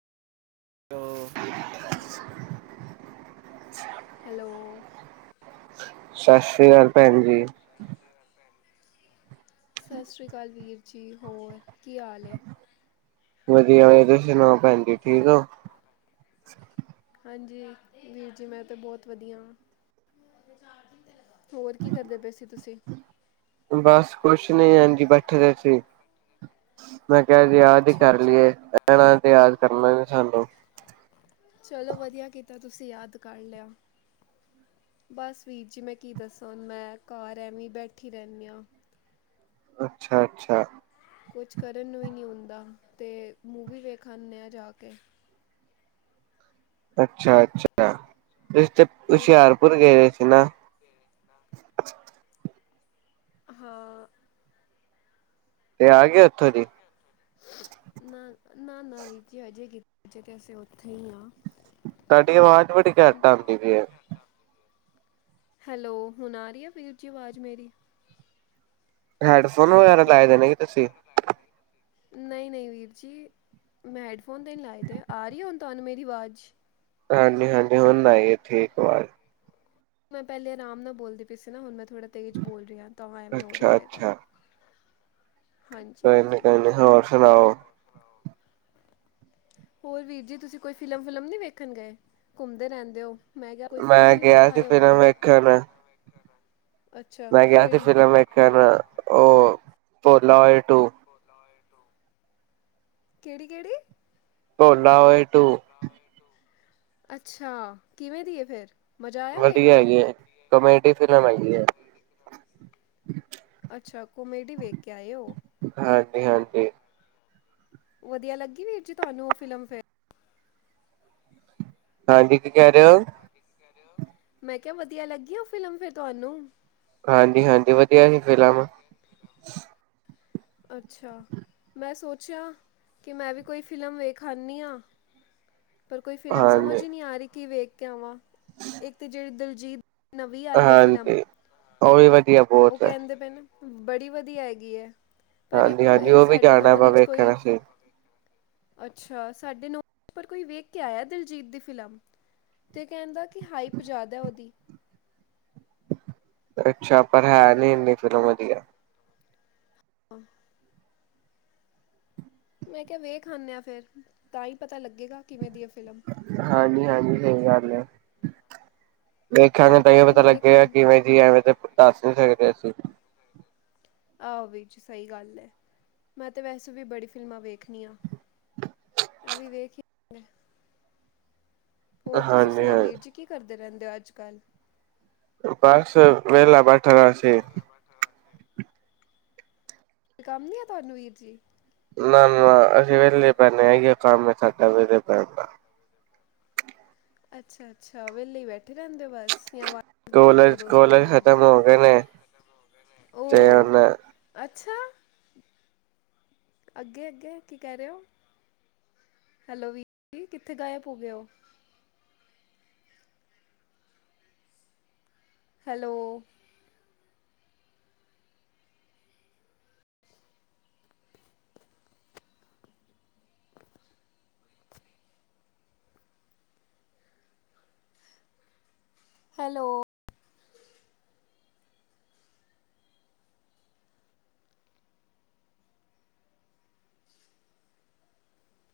ਉਹ ਹੈਲੋ ਸਤਿ ਸ੍ਰੀ ਅਕਾਲ ਭੈਣ ਜੀ ਸਤਿ ਸ੍ਰੀ ਅਕਾਲ ਵੀਰ ਜੀ, ਹੋਰ ਕੀ ਹਾਲ ਵਧੀਆ ਤੁਸੀਂ ਸੁਣਾਓ ਭੈਣ ਜ ਠੀਕ ਹੋ ਹਾਂਜੀ ਵੀਰ ਜੀ ਮੈਂ ਤੇ ਬਹੁਤ ਵਧੀਆ ਹੋਰ ਕੀ ਕਰਦੇ ਪਏ ਸੀ ਤੁਸੀਂ ਬਸ ਕੁਛ ਨੀ ਹਜੀ ਬੈਠੇ ਦੇ ਸੀ ਮੈਂ ਯਾਦ ਹੀ ਅੱਛਾ ਕਰ ਲਈਏ ਅੱਛਾ ਭਹਿਣਾ ਤੇ ਯਾਦ ਕਰਨਾ ਸਗੋ ਚਲੋ ਵਧੀਆ ਕੀਤਾ ਤੁਸੀਂ ਯਾਦ ਕਰ ਲਿਆ, ਬਸ ਵੀਰ ਜੀ ਮੈਂ ਕੀ ਦੱਸਾਂ ਮੈਂ ਘਰ ਐਵਂ ਬੈਠੀ ਰਹਿੰਦੀ ਹਾਂ ਅੱਛਾ ਅੱਛਾ ਕੁਛ ਕਰਨ ਨੂੰ ਹੀ ਨਹੀਂ ਹੁੰਦਾ ਤੇ ਮੂਵੀ ਵੇਖਣਦੇ ਆ ਜਾ ਕੇ ਅੱਛਾ ਅੱਛਾ ਰਿਸ਼ਤੇ ਉਹ ਹੁਸ਼ਿਆਰਪੁਰ ਗਏ ਹੋਏ ਸੀ ਕਿਨਾਂ ਹਾਂ ਤੇ ਆ ਗ ਉੱਥੋਂ ਦੀ ਨਾ ਨਾ ਨਾ ਵੀ ਜੇ ਅਜੇ ਕਿਤੇਜੇ ਤਾਂ ਅਸੀਂ ਉੱਥੇ ਹੀ ਹਾਂ ਤੁਹਾਡੀ ਆਵਾਜ ਬੜੀ ਘੱਟ ਆਂਦੀ ਪਈ ਐ ਹੈਲੋ ਹੁਣ ਆ ਰਹੀ ਆ ਵੀਰ ਜੀ ਆਵਾਜ਼ ਮੇਰੀ ਹੈਡਫੋਨ ਹੈਲ ਵਗੈਰਾ ਲਾਏ ਦੇ ਨੇਗੇ ਤੁਸੀਂ ਨਹੀਂ ਨਹੀਂ ਵੀਰ ਜੀ ਮੈਂ ਹੈਡਫੋਨ ਦੇ ਨ ਲਾਏ ਦੇ ਆ ਰਹੀ ਹੁਣ ਤੁਹਾਨੂੰ ਮੇਰੀ ਆਵਾਜ਼ ਹਾਂਜੀ ਹਾਂਜੀ ਹੁਣ ਨਾਈ ਠੀਕ ਆਵਾਜ਼ ਮੈਂ ਪਹਿਲੇ ਆਮ ਨਾਲ ਬੋਲਦੀ ਪਈ ਸੀ ਨਾ ਹੁਣ ਮੈਂ ਥੋੜ੍ਹਾ ਤੇਜ਼ ਬੋਲ ਰਿਹੀ ਹਾਂ ਤਾਂ ਐਵੇਂ ਹੋ ਰਿਹਾ ਅੱਛਾ ਹੋਏਗਾ ਅੱਛਾ ਹਾਂਜੀ ਕੋਈ ਨਹੀਂ ਹਾਂਜੀ ਕੋਈ ਨਹੀਂ, ਹੋਰ ਸੁਣਾਉ ਹੋਰ ਵੀਰ ਜੀ ਤੁਸੀਂ ਕੋਈ ਫਿਲਮ ਫੁਲਮ ਨ ਵੇਖਣ ਗਏ ਘੁੰਮਦੇ ਰਹਿੰਦੇ ਹੋ ਮੈਂ ਕਿਹਾ ਕੋਈ ਮੈਂ ਫਿਲਮ ਹੀ ਗਿਆ ਵੇਖ ਸੀ ਆਏ ਫਿਲਮ ਹੋਵੋਗੇ ਵੇਖਣ ਨੂੰ ਅੱਛਾ ਮੈਂ ਗਿਆ ਸੀ ਕਿਹੜੀ ਫਿਲਮ ਵੇਖਣ ਉਹ ਟੋਲਾ ਓਏ ਟੋ ਕਿਹੜੀ ਕੇਹੜੀ ਟੋਲਾ ਉਹ ਟੂੰ ਅੱਛਾ ਕਿਵੇਂ ਦੀ ਫੇਰ ਵਧੀਆ ਹੈਗੇ ਕਮੇਡੀ ਫਿਲਮ ਹੈ ਹੈ ਅੱਛਾ ਕੋਮੇਡੀ ਵੇਖ ਕੇ ਆਏ ਹੋ ਹਾਂਜੀ ਹਾਂਜੀ ਵਧੀਆ ਲੱਗੀ ਵੀਰ ਜੀ ਤੁਹਾਨੂੰ ਉਹ ਫਿਲਮ ਫੇਰ? ਹਾਂਜੀ ਕਿ ਕੈ ਰੇ ਹੋ? ਮੈਂ ਕਿਹਾ ਵਧੀਆ ਲੱਗੀ ਔ ਫਿਲਮ ਫਿਰ ਤੁਹਾਨੂੰ? ਹਾਂਜੀ, ਹਾਂਜੀ ਵਧੀਆ ਸੀ ਫਿਲਮ। ਅੱਛਾ, ਮੈਂ ਸੋਚਿਆ ਕਿ ਮੈਂ ਵੀ ਕੋਈ ਫਿਲਮ ਵੇਖ ਆੰਨੀ ਆ। ਪਰ ਕੋਈ ਫਿਲਮ ਹਾਂਜੀ ਸਮਝ ਹੀ ਨਹੀਂ ਆ ਰਹੀ ਕਿ ਵੇ ਕੇ ਆਵਾਂ। ਇੱਕ ਜੇਹੜੀ ਦਿਲ ਹਾਂਜੀ ਉਹ ਵੀ ਵਧੀਆ ਉਹ ਬਹੁਤ ਹੈ। ਕਹਿੰਦੇ ਪਏ ਨੇ ਬੜੀ ਵਧੀਆ ਹੈਗੀ ਹੈ। ਪਰ ਹਾਂਜੀ, ਇੱਕ ਹਾਂਜੀ ਇੱਕ ਉਹ ਵੀ ਸਾਡੇ ਜਾਣਾ ਨੌਨ ਵਾ ਵਿੱਚ ਵੇਖਣ ਕੋਈ ਅਸੀਂ। ਅੱਛਾ ਸਾਡੇ ਨੌ ਪਰ ਕੋਈ ਵੇਖ ਕੇ ਆਇਆ ਦਿਲਜੀਤ ਦੀ ਫਿਲਮ, ਤੇ ਕਹਿੰਦਾ ਕਿ ਹਾਈਪ ਜ਼ਾਦਾ ਹੈ ਉਹਦੀ। ਅੱਛਾ, ਪਰ ਹੈ ਨੀ ਨਹੀਂ ਫਿਲਮ ਵਧੀਆ। ਹੂੰ ਮੈਂ ਕਿਹਾ ਵੇਖ ਆੰਦੇ ਆ ਫੇਰ ਤਾਂ ਹੀ ਪਤਾ ਲੱਗੇਗਾ ਕਿਵੇਂ ਦੀ ਏ। ਹਾਂਜੀ, ਹਾਂਜੀ ਸਹੀ ਗੱਲ ਹੈ। ਦੇਖਾਂਗੇ ਮੈਨੂੰ ਤਈੰਯੋ ਪਤਾ ਫਿਲਮਾਂ ਲੱਗੇਗਾ ਦੇਖਣ ਕਿਵੇਂ ਦੀ ਅ ਐਵੇਂ ਤੇ ਦੱਸ ਨੀ ਸਕ ਕੈਸੇ? ਆਹੋ ਵੀਰ ਜੀ ਸਹੀ ਗੱਲ ਏ। ਮੈਂ ਤੇ ਵੈਸੇ ਵੀ ਬੜੀ ਫਿਲਮਾਂ ਵੇਖਣੀ ਆ। ਐ ਵੀ ਵੇਖ ਹੀ ਹੋਰ ਤੁਸੀਂ ਹਾਂਜੀ ਸੁਣਾਓ ਹਾਂਜੀ ਵੀਰ ਜੀ ਕੀ ਕਰਦੇ ਦੇ ਰਹਿੰਦੇ ਔ ਅੱਜ -ਕੱਲ੍ਹ। ਬਸ ਵੇਲਾ ਬੈਠਾ ਦਾ ਸੀ। ਕੰਮ ਨੀ ਅ ਤੁਹਾਨੂੰ ਵੀਰ ਜੀ? ਨਾ, ਨਾ, ਨਾ ਅਸੀਂ ਵੇਲੇ ਬੈੰਨੇ ਆ ਅਈਂਯੋ ਕੰਮ ਏ ਸਾਡਾ ਵੇਲੇ ਬੈੰਨ ਦਾ। ਅੱਛਾ, ਅੱਛਾ ਵੇਹਲੇ ਬੈਠੇ ਰਹਿੰਦੇ ਹੋ ਬਸ। ਜਾਂ ਵਾਰਦੀ ਕਰਦੇ ਹੋ ਕੋਲਜ, ਦੋਸਤਾਂ ਦੇ ਕੋਲਜ ਨਾਲ ਖਤਮ ਹੋ ਗਏ ਨੇ, ਤੇ ਓ ਹੂਨ ਅੱਛਾ, ਅੱਗੇ -ਅੱਗੇ ਕੀ ਕਹਿ ਰਹੇ ਹੋ? ਹੈਲੋ ਵੀਰ ਜੀ ਕਿੱਥੇ ਗਾਇਬ ਹੋ ਗਏ ਔ? ਹੈਲੋ। ਹੈਲੋ